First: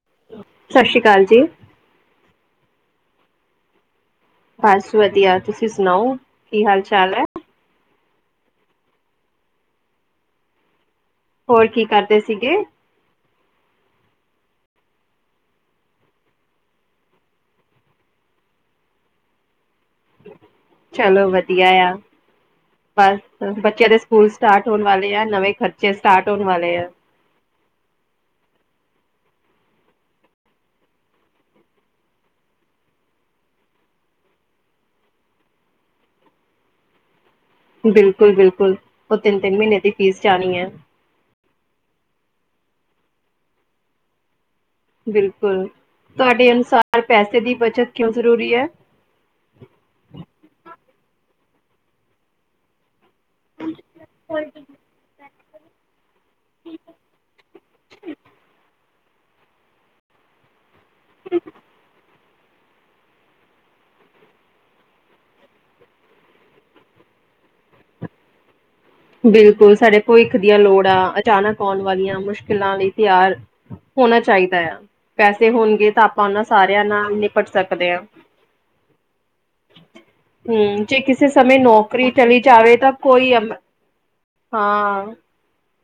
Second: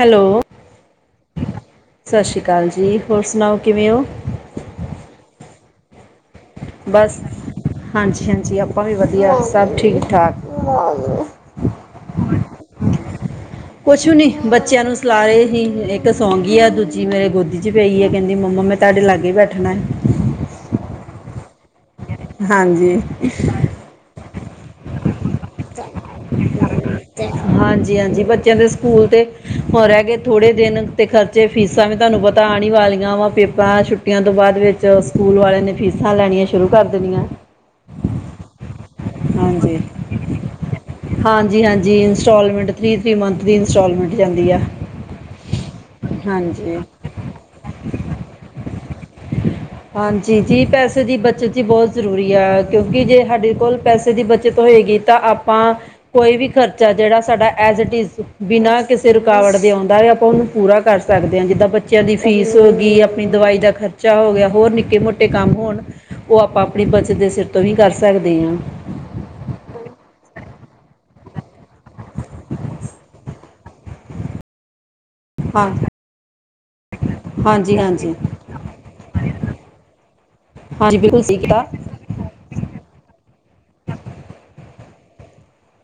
Hello! ਸਤਿ ਸ਼੍ਰੀ ਅਕਾਲ ਜੀ, ਸਤਿ ਸ਼੍ਰੀ ਅਕਾਲ ਜੀ, ਹੋਰ, ਸੁਨਾਓ ਕਿਵੇਂ ਓ? ਬਸ ਵਧੀਆ‌, ਤੁਸੀਂ ਸੁਨਾਓ? ਬਸ, ਹਾਂਜੀ-ਹਾਂਜੀ ਆਪਾਂ ਵੀ ਵਧੀਆ, ਸਭ ਠੀਕ-ਠਾਕ। ਹੋਰ, ਕੀ ਕਰਦੇ ਸੀਗੇ? [inaudible] ਕੁਛ ਵੀ ਨੀ ਬੱਚਿਆਂ ਨੂੰ ਸੁਲਾ ਰੇ ਹੀ, ਇੱਕ ਸੌਂਗੀ ਆ, ਦੂਜੀ ਮੇਰੇ ਗੋਦੀ'ਚ ਪੈਗੀ ਆ, ਕਹਿੰਦੀ ਮੰਮਾ ਮੈਂ ਤਾਡੇ ਲਾਗੇ ਈ ਬੈਠਨਾ ਐ। ਚਲੋ ਵਧੀਆ ਯਾ, ਹਾਂਜੀ ਬਸ ਬੱਚੇਆ ਦੇ ਸਕੂਲ ਸਟਾਰਟ ਹੋਨ ਵਾਲੇ ਆ, ਨਵੇਂ ਖਰਚੇ ਸਟਾਰਟ ਹੋਨ ਵਾਲੇ ਆ। ਹਾਂਜੀ-ਹਾਂਜੀ ਬੱਚੇਆਂ ਦੇ ਸਕੂਲ ਤੇ, ਹੋਰ ਰਹਿਗੇ ਥੋੜੇ ਦਿਨ ਤੇ ਖਰਚ ਤੇ ਫੀਸਾਂ ਵੀ ਤੁਹਾਨੂੰ ਪਤਾ ਆਣ ਈ ਵਾਲੀਆਂ ਵਾ, ਪੇਪਰਾਂ ਛੁੱਟੀਆਂ ਤੋਂ ਬਾਦ ਵਿੱਚ ਸਕੂਲ ਵਾਲਿਆਂ ਨੇ ਫੀਸਾਂ ਲੈਣੀਆਂ ਸ਼ੁਰੂ ਕਰ ਦੇਨੀ ਐ। ਬਿਲਕੁਲ-ਬਿਲਕੁਲ, ਓ ਤਿੰਨ-ਤਿੰਨ ਮੀਨੇ ਦੀ ਫੀਸ ਜਾਨੀ ਐ। ਹਾਂਜੀ-ਹਾਂਜੀ ਇੰਸਟਾਲਮੈਂਟ, ਥ੍ਰੀ-ਥ੍ਰੀ ਦੀ ਇੰਸਟਾਲਮੈਂਟ ਜਾਂਦੀ ਆ। ਬਿਲਕੁਲ, ਤੁਹਾਡੇ ਹਾਂਜੀ ਅਨੁਸਾਰ ਪੈਸੇ ਦੀ ਬੱਚਤ ਕਿਉਂ ਜ਼ਰੂਰੀ ਐ? ਹਾਂਜੀ, ਜੀ ਪੈਸੇ ਦੀ ਬੱਚਤ ਜੀ ਬੋਤ ਜ਼ਰੂਰੀ ਐ, ਕਿਉਂਕਿ ਜੇ ਸਾਡੇ ਕੋਲ ਪੈਸੇ ਦੀ ਬੱਚਤ ਹੋਏਗੀ ਤਾਂ ਆਪਾਂ ਕੋਈ ਵੀ ਖਰਚਾ ਜੇੜਾ ਸਾਡਾ ਐਜ ਈਟੀਜ਼ ਬਿਨਾਂ ਕਿਸੇ ਰੁਕਾਵਟ ਦੇ ਆਉਂਦਾ ਆ ਆਪਾਂ ਓਨੂੰ ਪੂਰਾ ਕਰ ਸਕਦੇ ਆਂ, ਜਿੱਦਾਂ ਆਪਾ ਬੱਚੇਆਂ ਦੀ ਫੀਸ ਹੋ ਗੀ, ਅਪਨੀ ਦਵਾਈ ਦਾ ਖਰਚਾ ਹੋ ਗਿਆ। ਹੋਰ ਨਿੱਕੇ ਮੋਟੇ ਕੰਮ ਹੋਨ, ਓ ਆਪਾਂ ਅਪਨੀ ਬੱਚਤ ਦੇ ਸਿਰ ਤੋਂ ਹੀ ਕਰ ਸਕਦੇ ਆਂ। ਬਿਲਕੁਲ ਸਾਡੇ ਭਵਿੱਖ ਦੀਆਂ ਲੋੜਾਂ, ਅਚਾਨਕ ਆਉਣ ਵਾਲੀਆਂ ਮੁਸ਼ਕਿਲਾਂ ਲਈ ਤਿਆਰ ਹੋਨਾ ਚਾਈਦਾ ਆ। ਪੈਸੇ ਹਾਂ ਹੋਨਗੇ ਤਾਂ ਆਪਾਂ ਓਨਾਂ ਸਾਰਿਆਂ ਨਾਲ ਨਿਪਟ ਹਾਂਜੀ ਸਕਦੇ ਆਂ। ਹਾਂਜੀ ਹੂੰ, ਹਾਂਜੀ ਜੇ ਬਿਲਕੁਲ ਕਿਸੇ ਸਹੀ ਸਮੇ ਕੀਤਾ ਨੌਕਰੀ ਚਲੀ ਜਾਵੇ ਤਾਂ ਕੋਈ ਅਮ ਹਾਂ,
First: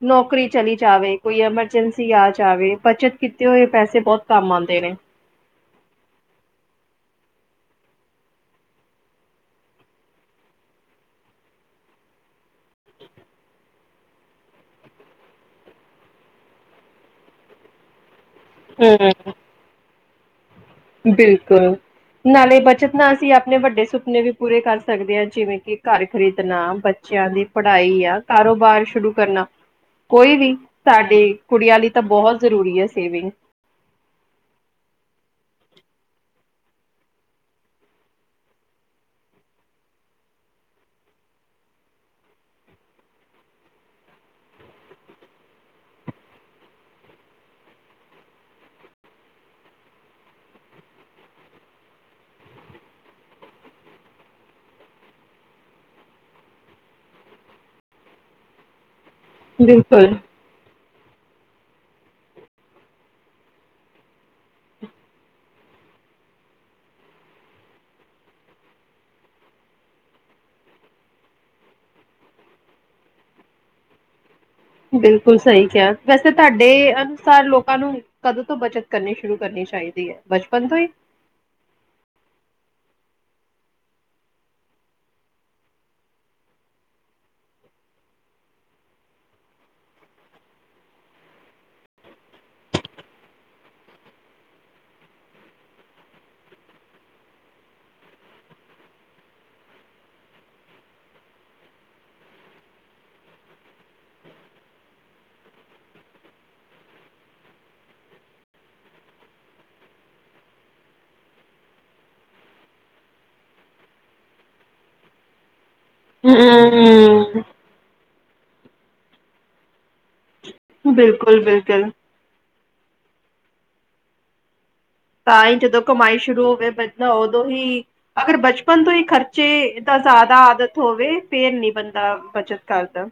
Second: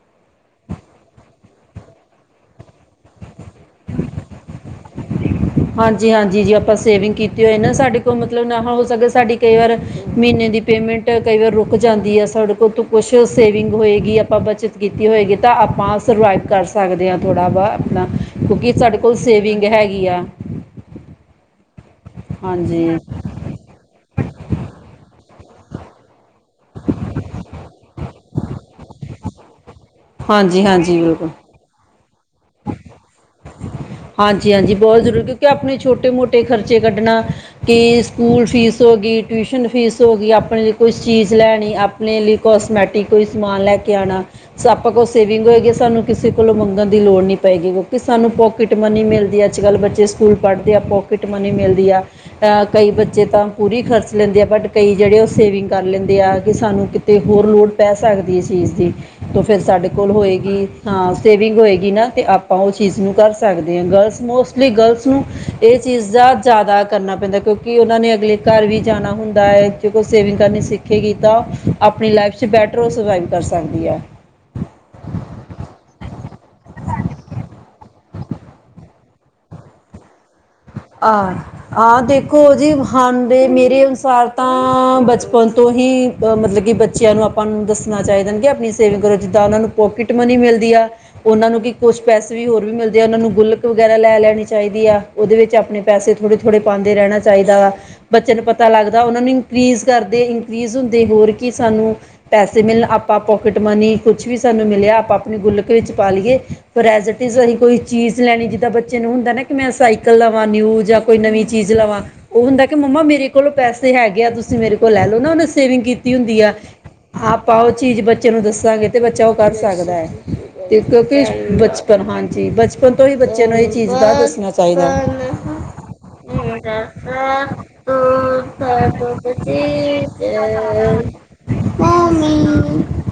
ਨੌਕਰੀ ਚਲੀ ਜਾਵੇ, ਕੋਈ ਐਮਰਜੈਂਸੀ ਆ ਜਾਵੇ ਬੱਚਤ ਕੀਤੇ ਹੋਏ ਪੈਸੇ ਬੋਤ ਕੰਮ ਆਂਦੇ ਨੇ। ਹਾਂਜੀ-ਹਾਂਜੀ ਜੇ ਆਪਾਂ ਸੇਵਿੰਗ ਕੀਤੀ ਹੋਏ ਨਾ, ਸਾਡੇ ਕੋਲ ਮਤਲਬ ਨਾ ਹੋ ਸਕੇ ਸਾਡੀ ਕਈ ਵਾਰ ਮੀਨੇ ਦੀ ਪੇਮੈਂਟ ਕਈ ਵਾਰ ਰੁਕ ਜਾਂਦੀ ਆ, ਸਾਡੇ ਕੋਲ ਕੁਛ ਸੇਵਿੰਗ ਹੋਏਗੀ ਆਪਾਂ ਬੱਚਤ ਕੀਤੀ ਹੋਏਗੀ ਤਾਂ, ਆਪਾਂ ਸਰਵਾਈਵ ਕਰ ਸਕਦੇ ਆਂ ਥੋੜ੍ਹਾ ਬਹ ਅਪਨਾ। ਕਿਉਂਕਿ ਸਾਡੇ ਕੋਲ ਹੂੰ, ਸੇਵਿੰਗ ਹੈਗੀ ਆ। ਬਿਲਕੁਲ, ਨਾਲੇ ਹਾਂਜੀ ਬੱਚਤ ਨਾਲ ਅਸੀਂ ਅਪਨੇ ਵੱਡੇ ਸੁਪਨੇ ਵੀ ਪੂਰੇ ਕਰ ਸਕਦੇ ਆਂ, ਜਿਵੇਂ ਕਿ ਘਰ ਖਰੀਦਨਾ, ਬੱਚਿਆਂ ਦੀ ਪੜ੍ਹਾਈ ਆ, ਕਾਰੋਬਾਰ ਸ਼ੁਰੂ ਕਰਨਾ। ਕੋਈ ਵੀ, ਹਾਂਜੀ ਹਾਂਜੀ ਸਾਡੇ ਬਿਲਕੁਲ ਕੁੜੀਆਂ ਲਈ ਤਾਂ ਬੋਹਤ ਜ਼ਰੂਰੀ ਐ ਸੇਵਿੰਗ। ਹਾਂਜੀ-ਹਾਂਜੀ ਬੋਤ ਜ਼ਰੂਰੀ, ਕਿਉਂਕਿ ਅਪਨੇ ਛੋਟੇ-ਮੋਟੇ ਖ਼ਰਚੇ ਕੱਢਨਾ ਕਿ ਸਕੂਲ ਫੀਸ ਹੋ ਗੀ, ਟਿਊਸ਼ਨ ਫੀਸ ਹੋ ਗੀ, ਅਪਨੇ ਲਈ ਕੁੱਛ ਚੀਜ਼ ਲੈਣੀ ਅਪਨੇ ਲਈ ਕੋਸਮੈਟਿਕ ਕੋਈ ਸਮਾਨ ਲੈ ਕੇ ਆਣਾ ਆਪਾਂ ਕੋਲ ਸੇਵਿੰਗ ਹੋਏਗੀ, ਸਾਨੂੰ ਕਿਸੇ ਕੋਲੋਂ ਮੰਗਨ ਦੀ ਲੋੜ ਨੀ ਪਏਗੀ, ਕਿਉਂਕਿ ਸਾਨੂੰ ਪੋਕਿਟ ਮਨੀ ਮਿਲਦੀ ਅੱਜ ਕੱਲ੍ਹ ਬੱਚੇ ਸਕੂਲ ਪੜ੍ਹਦੇ ਆ, ਪੋਕਿਟ ਮਨੀ ਮਿਲਦੀ ਆ ਅ ਕਈ ਬੱਚੇ ਤਾਂ ਪੂਰੀ ਖਰਚ ਲੈਂਦੇ ਆ, ਬਟ ਕਈ ਜੇੜੇ ਓ ਸੇਵਿੰਗ ਕਰ ਲੈਂਦੇ ਆ, ਕਿ ਸਾਨੂੰ ਕਿ ਤੇ ਹੋਰ ਲੋੜ ਪੈ ਸਕਦੀ ਐ ਚੀਜ਼ ਦੀ। ਤੋਂ ਫਿਰ ਸਾਡੇ ਕੋਲ ਬਿਲਕੁਲ, ਹੋਏਗੀ ਹਾਂ, ਸੇਵਿੰਗ ਹੋਏਗੀ ਨਾ। ਤੇ ਆਪਾਂ ਓ ਚੀਜ਼ ਨੂੰ ਕਰ ਸਕਦੇ ਆਂ, ਗਰਲਸ ਮੋਸਟਲੀ ਗਰਲਸ ਨੂੰ ਏ ਚੀਜ਼ ਦਾ ਜਜਾਦਾ ਕਰਨਾ ਪੈਂਦਾ ਕਿਉਂਕਿ ਕਿ ਓਨਾਂ ਨੇ ਅਗਲੇ ਘਰ ਵੀ ਜਾਨਾ ਹੁੰਦਾ ਏ, ਜੇ ਕੋਈ ਸੇਵਿੰਗ ਕਰਨੀ ਸਿਖੇਗੀ ਤਾਂ ਅਪਨੀ ਲਾਈਫ 'ਚ ਬੈਟਰ ਓ ਸਰਵਾਈਵ ਕਰ ਸਕਦੀ ਐ। ਬਿਲਕੁਲ ਸਈ ਕਿਹਾ, ਵੈਸੇ ਤੁਹਾਡੇ ਅਨੁਸਾਰ ਲੋਕਾਂ ਨੂੰ ਕਦੋਂ ਤੋਂ ਬੱਚਤ ਕਰਨੀ ਸ਼ੁਰੂ ਕਰਨੀ ਚਾਈਦੀ ਐ, ਬਚਪਨ ਤੋਂ ਈ? ਆਹ ਆ ਦੇਖੋ ਜੀ, ਹਾਂ ਦੇ ਮੇਰੇ ਅਨੁਸਾਰ ਤਾਂ ਬਚਪਨ ਤੋਂ ਹੀ ਅਹ ਮਤਲਬ ਕਿ ਬੱਚਿਆਂ ਨੂੰ ਆਪਾਂ ਨੂੰ ਦੱਸਣਾ ਚਾਈਦਾ ਨਾ ਕਿ ਅਪਨੀ ਸੇਵਿੰਗ ਕਰੋ, ਜਿੱਦਾਂ ਓਨਾਂ ਨੂੰ ਪੋਕਿਟ ਮਨੀ ਮਿਲਦੀ ਆ। ਓਨਾਂ ਨੂੰ ਕੀ ਕੁੱਛ ਪੈਸੇ ਵੀ ਹੋਰ ਵੀ ਮਿਲਦੇ ਆ, ਓਨਾਂ ਨੂੰ ਗੁਲਕ ਵਗੈਰਾ ਲੈ ਲੈਣੀ ਚਾਈਦੀ ਆ, ਓਦੇ ਵਿੱਚ ਅਪਨੇ ਪਸੇ ਥੋੜੇ-ਥੋੜੇ ਪਾਂਦੇ ਰਹਿਣਾ ਚਾਈਦਾ ਵਾ। ਬੱਚੇਆਂ ਨੂੰ ਪਤਾ ਲੱਗਦਾ, ਓਨਾਂ ਨੂੰ ਇੰਕਰੀਜ਼ ਕਰਦੇ, ਇੰਕਰੀਜ਼ ਹੁੰਦੇ ਹੋਰ ਕਿ ਸਾਨੂੰ ਪੈਸੇ ਮਿਲਨ, ਆਪਾਂ ਪੋਕਿਟ ਮਨੀ ਕੁੱਛ ਵੀ ਸਾਨੂੰ ਮਿਲਿਆ, ਆਪਾਂ ਅਪਨੀ ਗੁਲਕ ਵਿੱਚ ਪਾ ਲਿਏ। ਫਿਰ ਐੱਸ ਇਟ ਇਜ਼ ਐਹੀ ਕੋਈ ਚੀਜ਼ ਲੈਣੀ, ਜਿੱਦਾਂ ਬੱਚੇ ਨੂੰ ਹੁੰਦਾ ਨਾ ਕਿ ਮੈਂ ਸਾਈਕਲ ਦਾ ਨਿਊ ਜਾਂ ਕੋਈ ਨਵੀਂ ਚੀਜ਼ ਲਵਾਂ। ਓ ਹੁੰਦਾ ਕਿ, ਮੰਮਾ ਮੇਰੇ ਕੋਲੋਂ ਪੈਸੇ ਹੈਗੇ ਆ, ਤੁਸੀਂ ਮੇਰੇ ਕੋਲ ਲੈ ਲੋ ਨਾ ਓਨੇ ਸੇਵਿੰਗ ਕੀਤੀ ਤੀ ਹੁੰਦੀ ਆ, ਹੂੰ, ਆਪਾਂ ਓ ਚੀਜ਼ ਬੱਚੇ ਨੂੰ ਦੱਸਾਂਗੇ ਤੇ ਬੱਚਾ ਓ ਕਰ ਸਕਦਾ ਐ। ਤੇ ਕਿਉਂਕਿ ਬਿਲਕੁਲ-ਬਿਲਕੁਲ ਬਚਪਨ ਹਾਂਜੀ, ਬਚਪਨ ਤੋਂ ਹੀ ਬੱਚੇ ਨੂੰ ਏਹੀ ਚੀਜ਼ ਦਾ ਦੱਸਨਾ ਚਾਈਦਾ ਐ। ਤਾਂ ਹੀ ਜਦੋਂ ਕਮਾਈ ਸ਼ੁਰੂ ਹੋਵੇ ਬੰਦਾ ਉਦੋਂ ਹੀ ਅਗਰ ਬਚਪਨ ਤੋਂ ਹੀ ਖਰਚ ਚੇ ਤਾ ਜਾਦਾ ਆਦਤ ਹੋਵੇ ਫੇਰ ਨੀ ਬੰਦਾ ਬੱਚਤ ਕਰਦਾ।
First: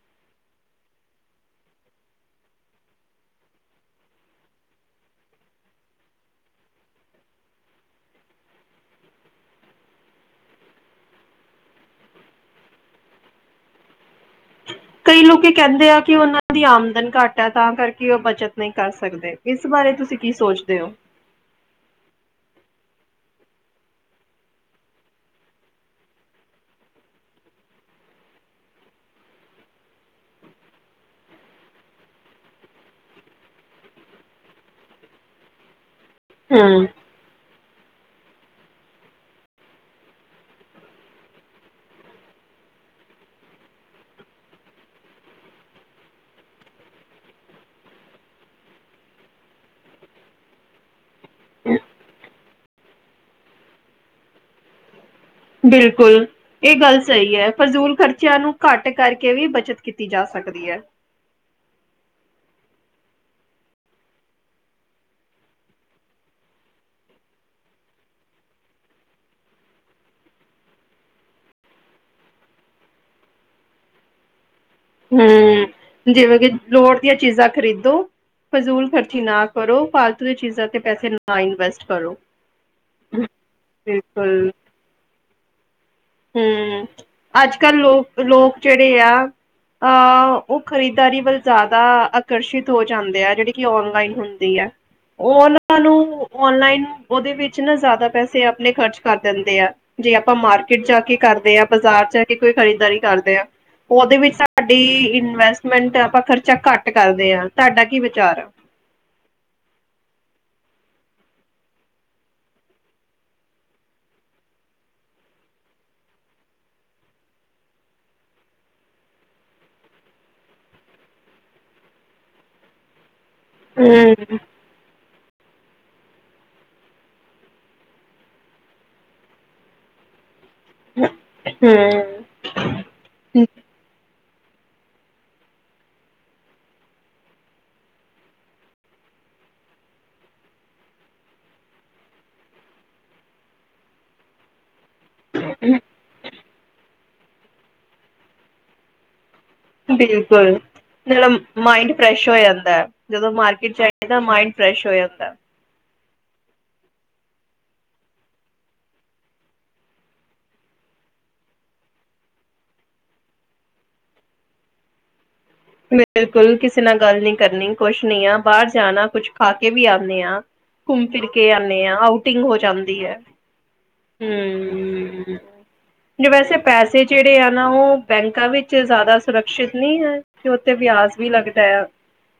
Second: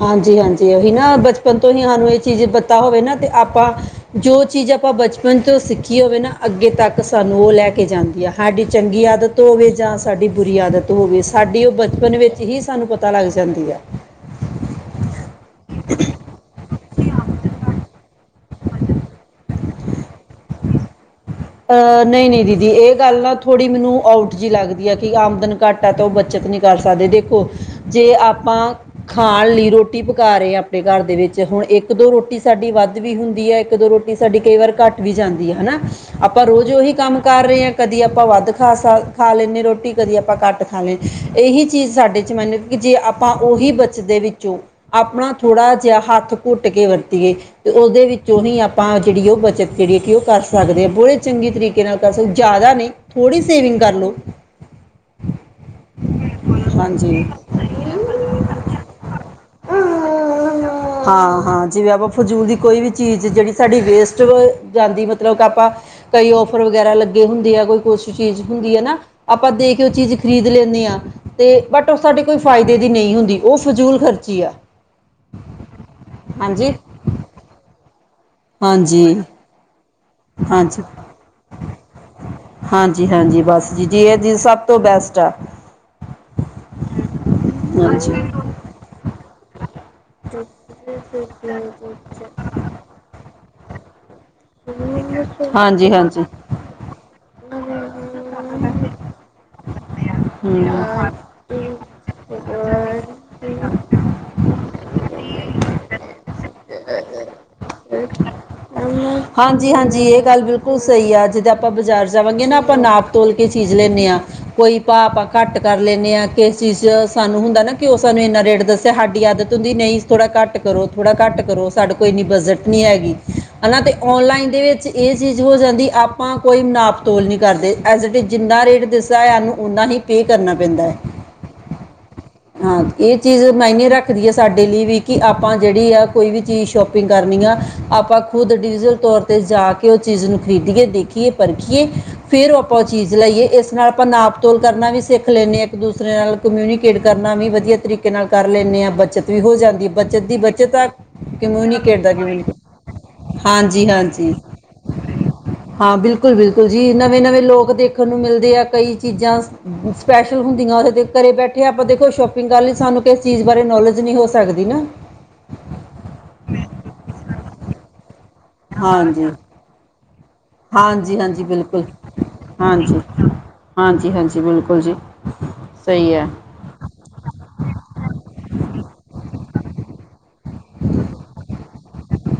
ਹਾਂਜੀ-ਹਾਂਜੀ ਓਹੀ ਨਾ ਬਚਪਨ ਤੋਂ ਹੀ ਸਾਨੂੰ ਏ ਚੀਜ਼ ਪਤਾ ਹੋਵੇ ਨਾ ਤੇ ਆਪਾਂ ਜੋ ਚੀਜ਼ ਆਪਾਂ ਬਚਪਨ ਤੋਂ ਸਿੱਖੀ ਹੋਵੇ ਨਾ ਅੱਗੇ ਤੱਕ ਸਾਨੂੰ ਓ ਲੈ ਕੇ ਜਾਂਦੀ ਆ, ਸਾਡੀ ਚੰਗੀ ਆਦਤ ਹੋਵੇ ਜਾਂ ਸਾਡੀ ਬੁਰੀ ਆਦਤ ਹੋਵੇ, ਸਾਡੀ ਓ ਬਚਪਨ ਵਿੱਚ ਹੀ ਸਾਨੂੰ ਪਤਾ ਲੱਗ ਜਾਂਦੀ ਆ। ਕਈ ਲੋਕ ਕਹਿੰਦੇ ਆ ਕਿ ਓਨਾਂ ਦੀ ਆਮਦਨ ਘੱਟ ਐ ਤਾਂ ਕਰਕੇ ਓ ਬੱਚਤ ਨਹੀਂ ਕਰ ਸਕਦੇ। ਇਸ ਬਾਰੇ ਤੁਸੀਂ ਕੀ ਸੋਚਦੇ ਓ? ਅ ਨਈ-ਨਈ ਦੀਦੀ ਏ ਗੱਲ ਨਾ ਥੋੜ੍ਹੀ ਮੈਨੂੰ ਆਊਟ ਜੀ ਲੱਗਦੀ ਆ ਕਿ ਆਮਦਨ ਘੱਟ ਤਾਂ ਓ ਬੱਚਤ ਨੀ ਕਰ ਸਕਦੇ ਦੇਖੋ, ਜੇ ਆਪਾਂ ਖਾਣ ਲਈ ਰੋਟੀ ਪਕਾ ਰਹੇ ਆਂ, ਆਪਣੇ ਘਰ ਦੇ ਵਿੱਚ ਹੁਣ ਇੱਕ ਦੋ ਰੋਟੀ ਸਾਡੀ ਵੱਧ ਵੀ ਹੁੰਦੀ ਹੈ, ਇੱਕ ਦੋ ਰੋਟੀ ਸਾਡੀ ਕਈ ਵਾਰ ਘੱਟ ਵੀ ਜਾਂਦੀ ਆ ਹਨਾ, ਆਪਾਂ ਰੋਜ਼ ਹੂੰ, ਉਹੀ ਕੰਮ ਕਰ ਰਹੇ ਹਾਂ ਕਦੀ ਆਪਾਂ ਵੱਧ ਖਾ ਲੈਂਣੇ ਆ ਰੋਟੀ ਕਦੀ ਆਪਾਂ ਘੱਟ ਖਾ ਲੈਂਦੇ, ਏਹੀ ਚੀਜ਼ ਸਾਡੇ 'ਚ ਮੈਨੂੰ ਕਿ ਜੇ ਆਪਾਂ ਓਹੀ ਬਚਦੇ ਵਿੱਚੋਂ ਆਪਣਾ ਥੋੜ੍ਹਾ ਜਿਹਾ, ਹੱਥ ਘੁੱਟ ਕੇ ਵਰਤੀਏ ਤੇ ਓਦੇ ਵਿੱਚੋਂ ਹੀ ਆਪਾਂ, ਜੇੜੀ ਓ ਬੱਚਤ ਜੇਹੜੀ ਹੈ ਕਿ ਓਕਰ ਸਕਦੇ ਹਾਂ। ਬੜੇ ਚੰਗੀ ਤਰੀਕੇ ਨਾਲ ਕਰ ਸਕੋ, ਜ਼ਿਆਦਾ ਨਈ ਥੋੜ੍ਹੀ ਸੇਵਿੰਗ ਕਰ ਲੋ। ਬਿਲਕੁਲ। ਏ ਗੱਲ ਸਈ ਹੈ, ਫਜ਼ੂਲ ਖ਼ਰਚਿਆਂ ਨੂੰ ਘੱਟ ਕਰਕੇ ਵੀ ਬੱਚਤ ਕੀਤੀ ਜਾ ਸਕਦੀ ਹੈ। ਹਾਂ-ਹਾਂ, ਜਿਵੇਂ ਆਪਾਂ ਫਜ਼ੂਲ ਦੀ ਕੋਈ ਵੀ ਚੀਜ਼ ਜੇੜੀ ਸਾਡੀ ਵੇਸਟ ਜਾਂਦੀ, ਮਤਲਬ ਕਿ ਆਪਾਂ ਕਈ ਔਫਰ ਵਗੈਰਾ ਲੱਗੇ ਹੁੰਦੇ ਆ, ਕੋਈ ਕੁਛ ਚੀਜ਼ ਹੁੰਦੀ ਹੈ ਨਾ। ਆਪਾਂ ਦੇ ਕੇ ਓ ਚੀਜ਼ ਖਰੀਦ ਲੈਂਣੇ ਹਾਂ। ਤੇ ਬਟ ਓਸਾਡੇ ਕੋਈ ਫਾਇਦੇ ਦੀ ਨਈ ਹੁੰਦੀ, ਓ ਫਜ਼ੂਲ ਖ਼ਰਚੀ ਆ। ਹੂੰ, ਜਿਵੇਂ ਕਿ ਹਾਂਜੀ ਲੋੜ ਦੀਆਂ ਚੀਜ਼ਾਂ ਖਰੀਦੋ, ਫਜ਼ੂਲ ਖਰਚੀ ਹਾਂਜੀ ਨਾ ਕਰੋ ਪ ਚੀਜ਼ਾਂ ਤੇ ਹਾਂਜੀ ਪੈਸੇ ਨਾ ਇਨਵੈਸਟ ਕਰੋ, ਹਾਂਜੀ ਹਾਂਜੀ ਬਸ ਜੀ ਜੀ ਇਹ ਜੀ ਬਿਲਕੁਲ ਸਭ ਬੈਸਟ ਆ। ਹੂੰ, ਅੱਜਕੱਲ੍ਹ ਹਾਂਜੀ ਲੋਕ ਲੋਕ ਜੇੜੇ ਆ। ਅ ਓ ਖਰੀਦਦਾਰੀ ਵੱਲ ਜ਼ਿਆਦਾ ਆਕਰਸ਼ਿਤ ਹੋ ਜਾਂਦੇ ਆ, ਜੇੜੇ ਕਿ ਔਨਲਾਈਨ ਹੁੰ ਓਨਾਂ ਹਾਂਜੀ ਹਾਂਜੀ ਨੂੰ ਔਨਲਾਈਨ ਓਦੇ ਵਿੱਚ ਨਾ ਜ਼ਿਆਦਾ ਪੈਸੇ ਆਪਣੇ ਖਰਚ ਕਰ ਦਿੰਦੇ ਆ ਜੇ ਆਪਾਂ ਮਾਰਕੀਟ ਜਾ ਕੇ ਕਰਦੇ ਆ, ਬਾਜ਼ਾਰ ਚ ਆ ਕੇ ਕੋਈ ਖਰੀਦਦਾਰੀ ਕਰਦੇ ਆ। ਹੂੰ ਓਦੇ ਵਿੱਚ ਤੁਆਡੀ ਇਨਵੈਸਟਮੈਂਟ ਆਪਾਂ ਖਰਚਾ ਘੱਟ ਕਰਦੇ ਹਾਂ, ਤੁਹਾਡਾ ਕੀ ਵਿਚਾਰ ਆ। ਹਾਂਜੀ-ਹਾਂਜੀ, ਏ ਗੱਲ ਬਿਲਕੁਲ ਸਹੀ ਆ ਜਦੋ ਆਪਾਂ ਬਾਜ਼ਾਰ ਜਾਵਾਂਗੇ ਨਾ, ਆਪਾਂ ਨਾਪ ਤੋਲ ਕੇ ਚੀਜ਼ ਲੈਂਦੇ ਹਾਂ। ਕੋਈ ਭਾ ਆਪਾਂ ਘੱਟ ਕਰ ਲੈਂਣੇ ਹਾਂ, ਕਿਸ ਚੀਜ਼ ਚ ਸਾਨੂੰ ਹੁੰਦਾ ਨਾ ਕਿ ਓ ਸਾਨੂੰ ਏਨਾ ਰੇਟ ਦੱਸ ਸਾਡੀ ਆਦਤ ਹੁੰਦੀ ਨਈ ਥੋੜ੍ਹਾ ਘੱਟ ਕਰੋ ਥੋੜ੍ਹਾ ਘੱਟ ਕਰੋ, ਸਾਡੇ ਕੋਲ ਏਨੀ ਬਜਟ ਨੀ ਹੈਗੀ। ਹਨਾ ਤੇ ਨਾ ਹੂੰ, ਏਦੇ ਵਿੱਚ ਏ ਚੀਜ਼ ਹੋ ਜਾਂਦੀ, ਆਪਾਂ ਕੋਈ ਨਾਪਤੋਲ ਨੀ ਕਰਦੇ ਜਿੰਨਾ ਰੇਟ ਓਨਾ ਹੀ ਪੇ ਕਰਨਾ ਪੈਂਦਾ ਹੈ। ਹੂੰ ਹਾਂ, ਏ ਚੀਜ਼ ਮਾਇਨੇ ਰੱਖਦੀ ਐ, ਸਾਡੇ ਲਈ ਵੀ ਕਿ ਆਪਾਂ ਜੇੜੀ ਆ ਕੋਈ ਵੀ ਚੀਜ਼ ਸ਼ੋਪ ਕਰਨੀ ਆ ਆਪਾਂ ਖੁਦ ਡਿਅਲ ਤੌਰ ਤੇ ਜਾ ਕੇ ਐ ਚੀਜ਼ ਨੂੰ ਖਰੀਦੀਏ ਦੇਖੀਏ ਪਰਖੀਏ। ਫੇਰ ਉਹ ਆਪਾਂ ਓ ਚੀਜ਼ ਲਈਏ, ਏਸ ਨਾਲ ਆਪਾਂ ਨਾਪਤੋਲ ਕਰਨਾ ਵੀ ਸਿੱਖ ਲੈਂਦੇ ਹਾਂ, ਇੱਕ ਦੂਸਰੇ ਨਾਲ ਕਮਿਊਨੀਕੇਟ ਕਰਨਾ ਵੀ ਵਧੀਆ ਤਰੀਕੇ ਨਾਲ ਕਰ ਲੈਂਦੇ ਹਾਂ। ਬੱਚਤ ਵੀ ਹੋ ਜਾਂਦੀ, ਬੱਚਤ ਦੀ ਬਿਲਕੁਲ ਬੱਚਤ ਨਾਲੇ ਮਾਇੰਡ ਕਮਿਊਨੀਕੇਟ ਫਰੈਸ਼ ਹੋ ਕਮਿਊਨੀ ਜਾਂਦਾ ਹੈ ਜਦੋਂ ਮਾਰਕੀਟ ਹਾਂਜੀ ਜਾਈਦਾ, ਹਾਂਜੀ ਮਾਇੰਡ ਫਰੈਸ਼ ਹੋ ਜਾਂਦਾ। ਹਾਂ,, ਬਿਲਕੁਲ-ਬਿਲਕੁਲ ਜੀ ਨਵੇਂ-ਨਵੇਂ ਲੋਕ ਦੇਖਣ ਨੂੰ ਮਿਲਦੇ ਆ, ਕਈ ਚੀਜ਼ਾਂ ਸਪੈਸ਼ਲ ਹੁੰਦੀਆਂ, ਓਹੋ ਜੇ ਘਰੇ ਬੈਠੇ ਆਪਾਂ ਦੇਖੋ ਸ਼ੋਪਿੰਗ ਕਰ ਲਈ, ਸਾਨੂੰ ਕਿਸੇ ਚੀਜ਼ ਬਾਰੇ ਨੌਲੇਜ ਨੀ ਹੋ ਸਕਦੀ ਨਾ। ਬਿਲਕੁਲ, ਕਿਸੇ ਨਾਲ ਗੱਲ ਨੀ ਕਰਨੀ ਕੁਛ ਨੀ ਆ, ਬਾਰ ਜਾਣਾ ਹਾਂਜੀ ਕੁਛ ਖਾ ਕੇ ਵੀ ਆਂਨੇ ਆਂ। ਘੁੰਮ ਹਾਂਜੀ ਫਿਰ ਹਾਂਜੀ ਕੇ ਬਿਲਕੁਲ ਆਣੇ ਆ, ਆਊਟਿੰਗ ਹੋ ਜਾਂਦੀ ਐ। ਹਾਂਜੀ-ਹਾਂਜੀ, ਬਿਲਕੁਲ ਜੀ ਸਹੀ ਹੈ। ਵੈਸੇ ਪੈਸੇ ਜੇੜੇ ਆ ਨਾ, ਓ ਬੈਂਕਾਂ ਵਿੱਚ ਜ਼ਿਆਦਾ ਸੁਰੱਖਸ਼ਿਅਤ ਨੀ ਹੈ। ਤੇ ਉਥੇ ਵਿਆਜ ਵੀ ਲੱਗਦਾ ਆ,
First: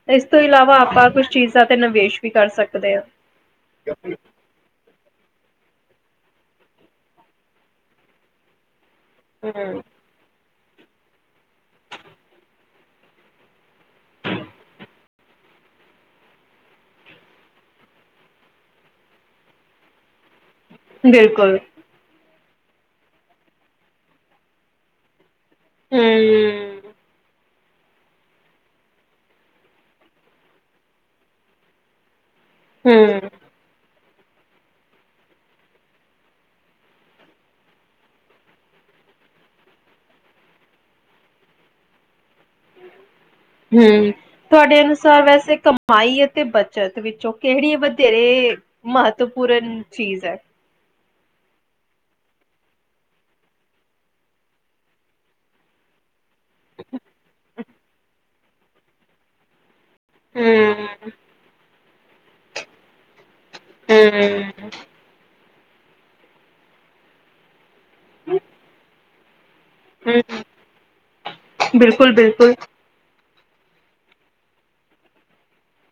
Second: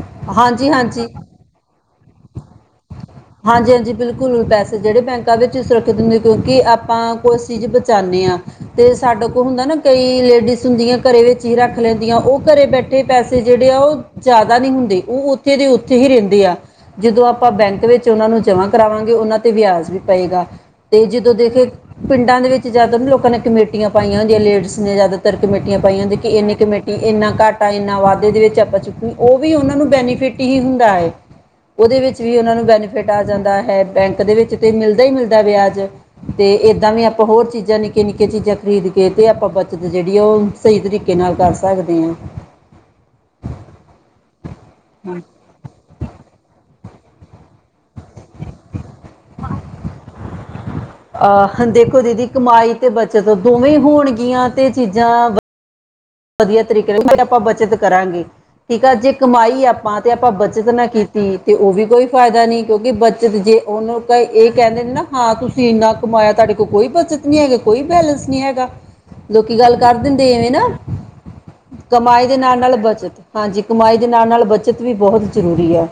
ਏਸ ਤੋਂ ਹਾਂਜੀ ਇਲਾਵਾ ਆਪਾਂ ਕੁਛ ਚੀਜ਼ਾਂ ਤੇ ਨਿਵੇਸ਼ ਵੀ ਕਰ ਸਕਦੇ। ਹਾਂ। ਹਾਂਜੀ-ਹਾਂਜੀ, ਬਿਲਕੁਲ ਪੈਸੇ। ਪੈਸੇ ਜੇੜੇ ਬੈਂਕਾਂ ਵਿੱਚ ਸੁਰੱਖਿਅਤ ਹੁੰਦੇ, ਕਿਉਂਕਿ ਆਪਾਂ, ਕੁਛ ਚੀਜ਼ ਬਚਾਨੇ ਆਂ। ਤੇ ਸਾਡੇ ਕੋਲ ਹੁੰਦਾ ਨਾ ਹੂੰ ਕਈ। ਲੇਡੀਜ਼ ਹੁੰਦੀਆਂ ਘਰੇ ਵਿੱਚ ਹੀ ਰੱਖ ਲੈਂਦੀਆਂ, ਉਹ ਘਰੇ ਬੈਠੇ ਪੈਸੇ ਜਿਹੜੇ ਆ ਉਹ। ਜ਼ਿਆਦਾ ਨਹੀਂ ਹੁੰਦੇ, ਉਹ ਉੱਥੇ ਦੇ ਉੱਥੇ ਹੀ ਰਹਿੰਦੇ ਆ ਜਦੋਂ ਆਪ। ਆਪਾਂ ਬੈਂਕ ਵਿੱਚ ਉਹਨਾਂ ਨੂੰ ਜਮਾਂ ਕਰਾਵਾਂਗੇ, ਉਹਨਾਂ ਤੇ ਵਿਆਜ ਵੀ ਪਏਗਾ, ਤੇ ਜਦੋਂ ਬਿਲਕੁਲ ਦੇਖੇ। ਪਿੰਡਾਂ ਦੇ ਵਿੱਚ ਜ਼ਿਆਦਾ ਨਾ ਲੋਕਾਂ ਨੇ ਕਮੇਟੀਆਂ ਪਾਈਆਂ ਹੁੰਦੀਆਂ, ਲੇਡਸ ਨੇ ਜ਼ਿਆਦਾਤਰ ਕਮੇਟੀਆਂ ਪਾਈਆਂ ਹੂੰ ਹੰਦੀਆਂ, ਕਿ ਇੰਨਨੀ ਕਮੇਟੀ। ਇਨਾ ਘਾਟਾ ਇੰਨਾ ਵਾਧੇ ਦੇ ਵਿੱਚ ਆਪਾਂ ਚੁੱਕਣੀ, ਉਹ ਵੀ ਉਹਨਾਂ ਨੂੰ ਬੈਨੀਫਿਟ ਹੀ ਹੁੰਦਾ ਹੈ। ਉਹਦੇ ਵਿੱਚ ਵੀ ਉਹਨਾਂ ਨੂੰ ਬੈਨੀਫਿਟ ਹੂੰ। ਆ ਜਾਂਦਾ ਹੈ, ਬੈਂਕ ਦੇ ਵਿੱਚ ਤੇ ਮਿਲਦਾ ਹੀ ਮਿਲਦਾ ਬੇਆਜ। ਤੇ ਏਦਾਂ ਵੀ ਆਪਾਂ ਹੋਰ ਚੀਜ਼ਾਂ ਨਿੱਕੇੀਆਂ -ਨਿੱਕੇੀਆਂ, ਚੀਜ਼ਾਂ ਖਰੀਦ ਕੇ ਤੇ ਆਪਾਂ ਬੱਚਤ ਜਿਹੜੀ ਆ ਉਹ। ਸਹੀ ਤਰੀਕੇ ਨਾਲ ਕਰ ਸਕਦੇ ਹਾਂ। ਹੂ ਤੁਹਾਡੇ ਅਨੁਸਾਰ ਵੈਸੇ ਕ ਕਮਾਈ ਅਤੇ ਬੱਚਤ ਵਿੱਚੋਂ ਕਿਹੜੀ ਵਧੇਰੇ ਮਹੱਤਵਪੂਰਨ ਚੀਜ਼ ਹੈ। ਆਹ ਦੇਖੋ ਦੀਦੀ ਕਮਾਈ, ਤੇ ਬੱਚਤ ਦੋਵੇਂ ਹੋਣਗੀਆਂ ਤੇ ਚੀਜ਼ਾਂ। ਵਧੀਆ ਤਰੀਕੇ ਨਾਲ ਤਦ ਆਪਾਂ ਬੱਚਤ ਕਰਾਂਗੇ, ਠੀਕ ਆ ਜੇ ਕਮਾਈ ਆਪਾਂ। ਤੇ ਆਪਾਂ ਬੱਚਤ ਨਾ ਹੂੰ-ਹੂੰ, ਕੀਤੀ, ਤੇ ਉਹ ਵੀ ਕੋਈ ਫਾਇਦਾ ਨਹੀਂ ਕਿਉਂਕਿ ਬੱਚਤ ਜੇ ਉਹਨੂੰ ਇਹ। ਕਹਿੰਦੇ ਨੇ ਨਾ ਹਾਂ ਤੁਸੀਂ ਇੰਨਾ ਕਮਾਇਆ, ਤੁਹਾਡੇ ਕੋਲ ਕੋਈ ਬੱਚਤ ਨੀ ਹੈਗਾ, ਕੋਈ ਬੈਲੇੈਂਸ ਨਹੀਂ ਹੈਗਾ। ਲੋਕੀ ਗੱਲ ਕਰ ਦਿੰਦੇ ਐਵੇਂ ਨਾ, ਕਮਾਈ ਦੇ ਬਿਲਕੁਲ-ਬਿਲਕੁਲ। ਨਾਲ -ਨਾਲ। ਬੱਚਤ, ਹਾਂਜੀ ਕਮਾਈ ਦੇ ਨਾਲ- ਨਾਲ ਬੱਚਤ ਵੀ ਬਹੁਤ ਜ਼ਰੂਰੀ ਹੈ।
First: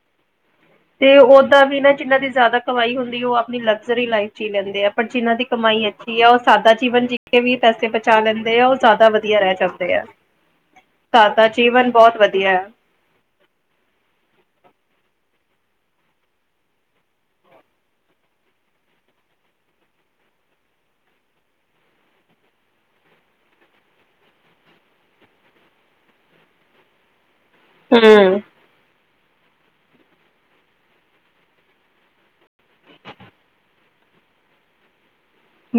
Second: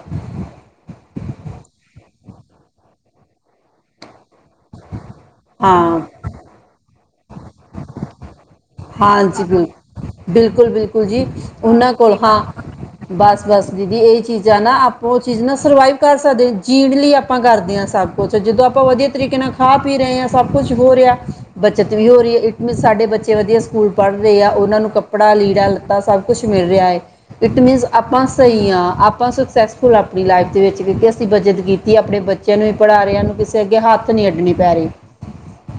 ਤੇ ਓਦਾਂ ਵੀ ਨਾ ਜਿੰਨਾਂ ਦੀ ਜ਼ਿਆਦਾ ਕਮਾਈ ਹੁੰਦੀ, ਉਹ ਆਪਣੀ ਲਗਜ਼ਰੀ ਲਾਈਫ। ਲੈਂਦੇ ਆ, ਪਰ ਜਿਹਨਾਂ ਦੀ ਕਮਾਈ ਹਾਂ ਅੱਛੀ ਆ, ਉਹ ਸਾਦਾ ਜੀਵਨ ਜੀ ਕੇ ਵੀ ਪੈਸੇ ਬਚਾ ਲੈਂਦੇ ਆ ਉਹ। ਜ਼ਿਆਦਾ ਵਧੀਆ ਹਾਂਜੀ ਰਹਿ ਬਿਲਕੁਲ ਜਾਂਦੇ ਆ। -ਬਿਲਕੁਲ- ਬਿਲਕੁਲ, ਜੀ ਸਾਦਾ ਜੀਵਨ ਉਹਨਾਂ ਕੋਲ ਬਹੁਤ ਹਾਂ ਵਧੀਆ ਹੈ। ਬਸ- ਬਸ, ਦੀਦੀ ਇਹ ਚੀਜ਼ਾਂ ਨਾ ਆਪਾਂ, ਉਹ ਚੀਜ਼ ਨਾ ਸਰਵਾਈਵ ਕਰ ਸਕਦੇ, ਜੀਣ ਲਈ ਆਪਾਂ ਕਰਦੇ ਹਾਂ ਸਭ। ਕੁਛਾ, ਜਦੋਂ ਆਪਾਂ ਵਧੀਆ ਤਰੀਕੇ ਨਾਲ ਖਾ ਪੀ ਰਹੇ ਹਾਂ ਸਭ ਕੁੱਛ ਹੋ ਰਿਹਾ। ਬੱਚਤ ਵੀ ਹੋ ਰਹੀ ਹੈ, ਸਾਡੇ ਬੱਚੇ ਵਧੀਆ ਸਕੂਲ ਪੜ੍ਹ ਰਹੇ ਆ, ਉਹਨਾਂ ਨੂੰ ਕੱਪੜਾ ਲੀੜਾ ਲੱਤਾ ਸਭ ਕੁਛ ਮਿਲ ਰਿਹਾ ਹੈ। ਇਟ ਮੀਨਸ ਆਪਾਂ ਹੂੰ, ਸਹੀ ਹਾਂ, ਆਪਾਂ ਸਕਸੈਸ। ਫੁੱਲ, ਆਪਣੀ ਲਾਈਫ ਦੇ ਵਿੱਚ ਕਿਉਂਕਿ ਅਸੀਂ ਬੱਚਤ ਕੀਤੀ, ਆਪਣੇ ਬੱਚਿਆਂ ਨੂੰ ਵੀ ਪੜ੍ਹਾ ਰਏ ਆਂ, ਸਾਨੂੰ ਕਿਸੇ ਅੱਗੇ ਹੱਥ ਨਹੀਂ ਅੱਡਣੀ ਪੈ ਰਹੀ।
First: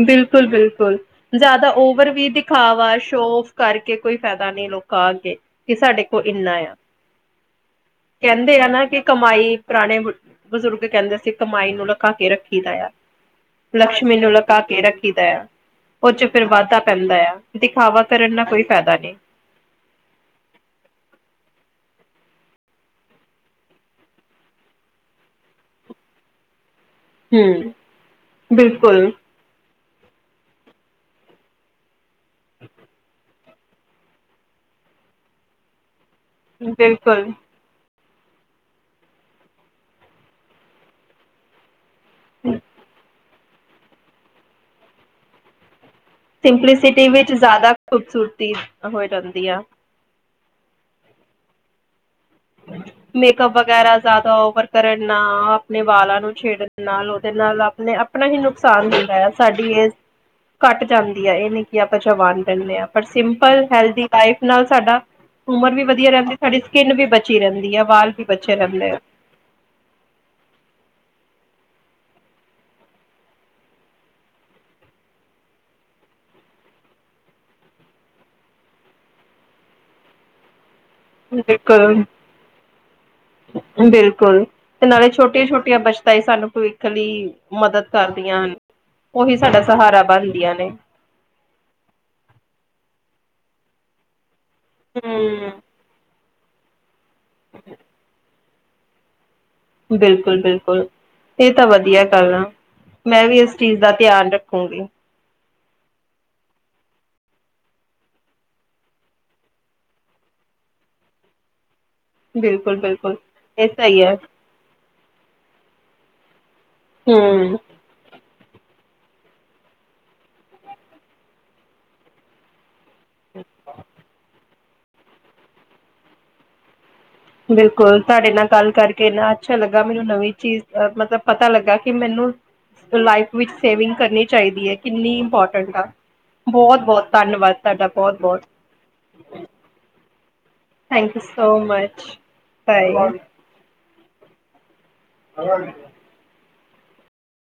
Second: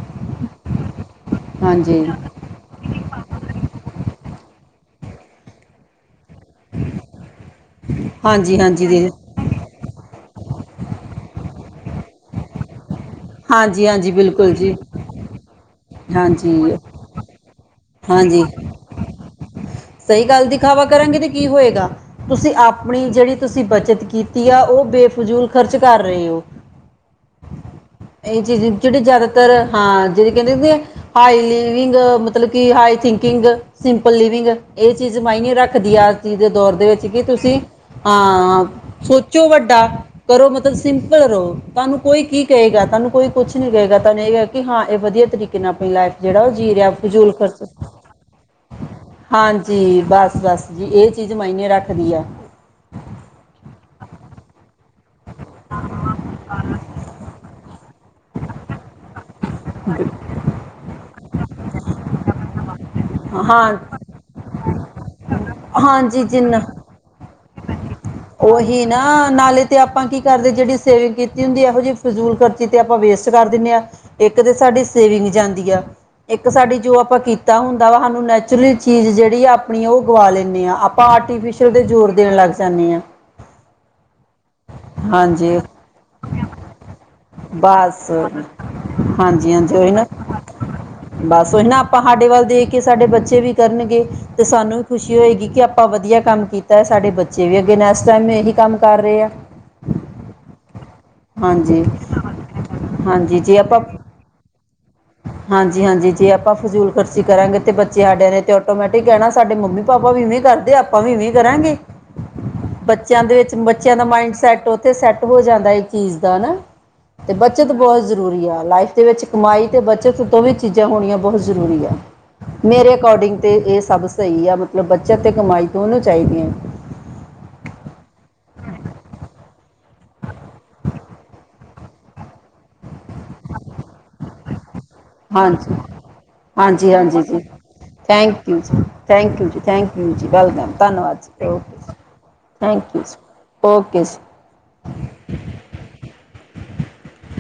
ਬਿਲਕੁਲ -ਬਿਲਕੁਲ, ਜਿਆਦਾ ਹਾਂਜੀ ਓਵਰ ਵੀ ਤੇ ਖਾਵਾ ਸ਼ੋ ਔਫ ਕਰਕੇ ਕੋਈ ਫਾਇਦਾ, ਨੀ ਲੋਕਾਂ ਅੱਗੇ ਕਿ ਸਾਡੇ। ਔ ਇੰਨਾ ਆ, ਹਾਂਜੀ ਕਹਿੰਦੇ ਆ ਨਾ ਹਾਂਜੀ ਕਿ ਦੀਦੀ ਕਮਾਈ। ਪੁਰਾਣੇ ਬਜ਼ੁਰਗ ਕਹਿੰਦੇ ਸੀ, ਕਮਾਈ ਨੂੰ ਲੂਕਾ ਕੇ ਰੱਖੀ ਦਾ ਆ। ਹਾਂਜੀ- ਹਾਂਜੀ, ਬਿਲਕੁਲ। ਲੂਕਾ ਜੀ ਕੇ ਰੱਖੀ ਦਾ ਐ, ਉਹ ਚ ਫਿਰ ਹਾਂਜੀ, ਵਾਧਾ ਪੈਂਦਾ ਆ, ਦਿਖਾਵਾ ਕਰਨ ਹਾਂਜੀ ਨਾਲ ਕੋਈ ਫਾਇਦਾ ਨਹੀਂ। ਸਹੀ ਗੱਲ ਦਿਖਾਵਾ ਕਰਾਂਗੇ ਤੇ ਕੀ ਹੋਏਗਾ। ਤੁਸੀਂ ਆਪਣੀ ਜਿਹੜੀ ਤੁਸੀਂ ਬੱਚਤ ਕੀਤੀ ਆ, ਉਹ ਬੇਫਜ਼ੂਲ ਖਰਚ ਕਰ ਰਹੇ ਹੋ। ਹਮ ਇਹ ਚੀਜ਼ ਜਿਹੜੀ ਬਿਲਕੁਲ ਜ਼ਿਆਦਾਤਰ ਹਾਂ, ਜਿਹੜੀ ਕਹਿੰਦੇ ਹੁੰਦੇ ਐ ਹਾਈ ਲਿਵਿੰਗ ਮਤਲਬ ਕਿ ਹਾਈ ਥਿੰਕਿੰਗ ਸਿੰਪਲ ਲਿਵਿੰਗ। ਇਹ ਚੀਜ਼ ਮਾਇਨੇ ਰੱਖਦੀ ਆ, ਅੱਜ ਚੀ ਦੇ ਦੌਰ ਦੇ ਵਿੱਚ ਕਿ ਬਿਲਕੁਲ ਤੁਸੀਂ। ਹਾਂ ਸੋਚੋ ਵੱਡਾ ਕਰੋ, ਮਤਲਬ ਸਿੰਪਲ ਰਹੋ। ਤੁਹਾਨੂੰ ਕੋਈ ਕੀ ਕਹੇਗਾ, ਤੁਹਾਨੂੰ ਕੋਈ ਕੁਛ ਨੀ ਕਹੇਗਾ ਤੁਹਾਨੂੰ ਇਹ ਕ ਕਿ ਹਾਂ ਇਹ ਵਧੀਆ, ਤਰੀਕੇ ਨਾਲ ਆਪਣੀ ਲਾਈਫ। ਜਿਹੜਾ ਉਹ ਜੀ ਰਿਆ ਸਿੰਪਲੀਸਿਟੀ ਫਜੂਲ ਵਿੱਚ ਖਰਚ। ਜ਼ਿਆਦਾ ਖੂਬਸੂਰਤੀ ਔਫ ਹਾਂਜੀ ਬਸ -ਬਸ, ਜੀ ਇਹ ਚੀਜ਼ ਮਾਇਨੇ ਰੱਖਦੀ ਆ। ਮੇਕਅਪ ਵਗੈਰਾ, ਜ਼ਿਆਦਾ ਓਵਰ। ਕਰਨ ਨਾਲ ਆਪਣੇ ਵਾਲਾਂ ਨੂੰ ਛੇੜਨ ਨਾਲ, ਉਹਦੇ ਨਾਲ ਆਪਣੇ -ਆਪਣਾ ਹੀ ਨੁਕਸਾਨ ਹੁੰਦਾ ਆ। ਸਾਡੀ ਏਜ ਘੱਟ ਜਾਂਦੀ ਹੈ, ਇਹ ਨੀ ਕਿ ਆਪਾਂ ਜਵਾਨ ਰਹਿਨੇ ਆਂ ਪਰ ਸਿੰਪਲ ਹਾਂ ਹੈਲਦੀ ਲਾਈਫ ਨਾਲ ਸਾਡਾ ਹੁਮਰ ਵੀ ਵਧੀਆ ਹਾਂਜੀ ਰਹਿੰਦੀ ਜਿੰਨਾ ਸਾਡੀ ਸਕਿੰਨ ਵੀ [unintelligible] ਵਾਲ ਵੀ ਬੱਛੇ ਰਹਿੰਦੇ ਆ। ਤਾਂ ਨਾਲੇ 'ਤੇ ਆਪਾਂ ਕੀ ਕਰਦੇ ਜਿਹੜੀ ਸੇਵਿੰਗ ਕੀਤੀ ਹੁੰਦੀ ਆ ਇਹੋ ਜਿਹੀ ਫਜ਼ੂਲ ਕਰਚੀ 'ਤੇ ਆਪਾਂ ਵੇਸਟ ਕਰ ਦਿੰਨੇ ਆ। ਇੱਕ 'ਤੇ ਸਾਡੀ ਸੇਵਿੰਗ ਜਾਂਦੀ ਆ ਇੱਕ ਸਾਡੀ ਜੋ ਆਪਾਂ ਕੀਤਾ ਹੁੰ ਦਾ ਵਾ ਹਾਨੂੰ ਨੈਚੁਰਲੀ ਚੀਜ਼ ਜਿਹੜੀ ਆ ਆਪਣੀ ਉਹ ਗਵਾ ਲੈਨੇ ਆ ਪਾਂ ਆਰਟੀਫਿਸ਼ਅਲ ਦੇ ਜ਼ੋਰ ਦੇਣ ਲੱਗ ਜਾਂਨੇ ਆ। ਬਿਲਕੁੱਲ। 'ਤੇ ਨਾਲੇ ਹਾਂਜੀ ਛੋਟੀਆਂ-ਛੋਟੀਆਂ ਬੱਚਤਾਂ ਈ ਸਾਨੂੰ ਭਵਿੱਖ ਲਈ ਮਦਦ ਬਸ ਕਰਦੀਆਂ। ਉਹੀ ਹਾਂਜੀ ਸਾਡਾ ਹਾਂਜੀ ਉਹੀ ਸਹਾਰਾ ਨਾ ਬਣਦੀਆਂ ਨੇ। ਬਸ ਉਹੀ ਨਾ ਆਪਾਂ ਹਾਡੇ ਵੱਲ ਦੇਖ ਕੇ ਸਾਡੇ ਬੱਚੇ ਵੀ ਕਰਨਗੇ 'ਤੇ ਸਾਨੂੰ ਵੀ ਖੁਸ਼ੀ ਹੋਏਗੀ ਹਮ ਕਿ ਆ ਆਪਾਂ ਵਧੀਆ ਕੰਮ ਕੀਤਾ ਐ ਸਾਡੇ ਬੱਚੇ ਵੀ ਅੱਗੇ ਨੇਸਟ ਟੇਮ ਇਹੀ ਕੰਮ ਕਰ ਰੇ ਆ। ਬਿਲਕੁੱਲ-ਬਿਲਕੁੱਲ ਇਹ ਤਾਂ ਹਾਂਜੀ ਵਧੀਆ ਗੱਲ ਆ। ਮੈਂ ਵੀ ਇਸ ਚੀਜ਼ ਦਾ ਧਿਆਨ ਰੱਖੂਗੀ। ਹਾਂਜੀ-ਹਾਂਜੀ ਜੇ ਆਪਾਂ ਫਜ਼ੂਲ ਖਰਚੀ ਕਰਾਂਗੇ 'ਤੇ ਬੱਚੇ ਹਾਡਿਆ ਨੇ 'ਤੇ ਓਟੋਮੈਟਿਕ ਕਹਿਣਾ ਸਾਡੇ ਮੰਮੀ ਪਾਪਾ ਵੀ ਇਵੇਂ ਕਰਦੇ ਆਪਾਂ ਵੀ ਇਵੇਂ ਈ ਕਰਾਂਗੇ। ਬਿਲਕੁਲ-ਬਿਲਕੁਲ ਬੱਚਿਆਂ ਦੇ ਵਿੱਚ ਇਹ ਬੱਚਿਆਂ ਸਹੀ ਦਾ ਹੈ। ਮਾਈੰਡ ਸੈਟ ਤੇ ਸੈੱਟ ਹੋ ਜਾਂਦਾ ਐ ਇਹ ਚੀਜ਼ ਦਾ ਨਾ 'ਤੇ ਹੂੰ ਬੱਚਤ ਬਹੁ ਜ਼ਰੂਰੀ ਆ ਲਾਈਫ ਦੇ ਵਿੱਚ ਕਮਾਈ 'ਤੇ ਬੱਚਤ ਦੋਵੇ ਚੀਜ਼ਾਂ ਹੋਣੀਆਂ ਬਹੁਤ ਜ਼ਰੂਰੀ ਆ। ਮੇਰੇ ਅਕੋਰਡਿੰਗ ਤੇ ਇਹ ਸਭ ਸਈ ਆ ਮਤਲਬ ਬੱਚਤ ਤੇ ਕਮਾਈ ਦੋਨੋ ਚਾਈਦੀ ਐ। ਬਿਲਕੁੱਲ ਤੁਹਾਡੇ ਨਾਲ ਗੱਲ ਕਰਕੇ ਇੰਨਾ ਅੱਛਾ ਲੱਗਾ ਮੈਨੂੰ ਨਵੀਂ ਚੀਜ਼ ਮਤਲਬ ਪਤਾ ਲੱਗਾ ਕਿ ਮੈਨੂੰ ਲਾਈਫ ਵਿੱਚ ਸੇਵਿੰਗ ਕਰਨੀ ਚਾਈਦੀ ਐ। ਕਿੰਨੀ ਹਾਂਜੀ ਇੰਪੋਰਟੈਂਟ ਆ ਹਾਂਜੀ ਬੋਅਤ-ਬੋਅਤ ਹਾਂਜੀ ਜੀ ਧੰਨਵਾਦ ਤਾਹਡਾ ਬੋਅਤ-ਬੋਅਤ। ਥੈਂਕ ਥੈਂਕ ਯੂ ਜੀ ਥੈਂਕ ਯੂ ਜੀ ਵੈਲਕਮ ਥੈਂਕ ਧੰਨਵਾਦ ਯੂ ਜੀ so okay much thank you ਜੀ। ਬਾਏ। ਓਕੇ ਜੀ। [inaudible]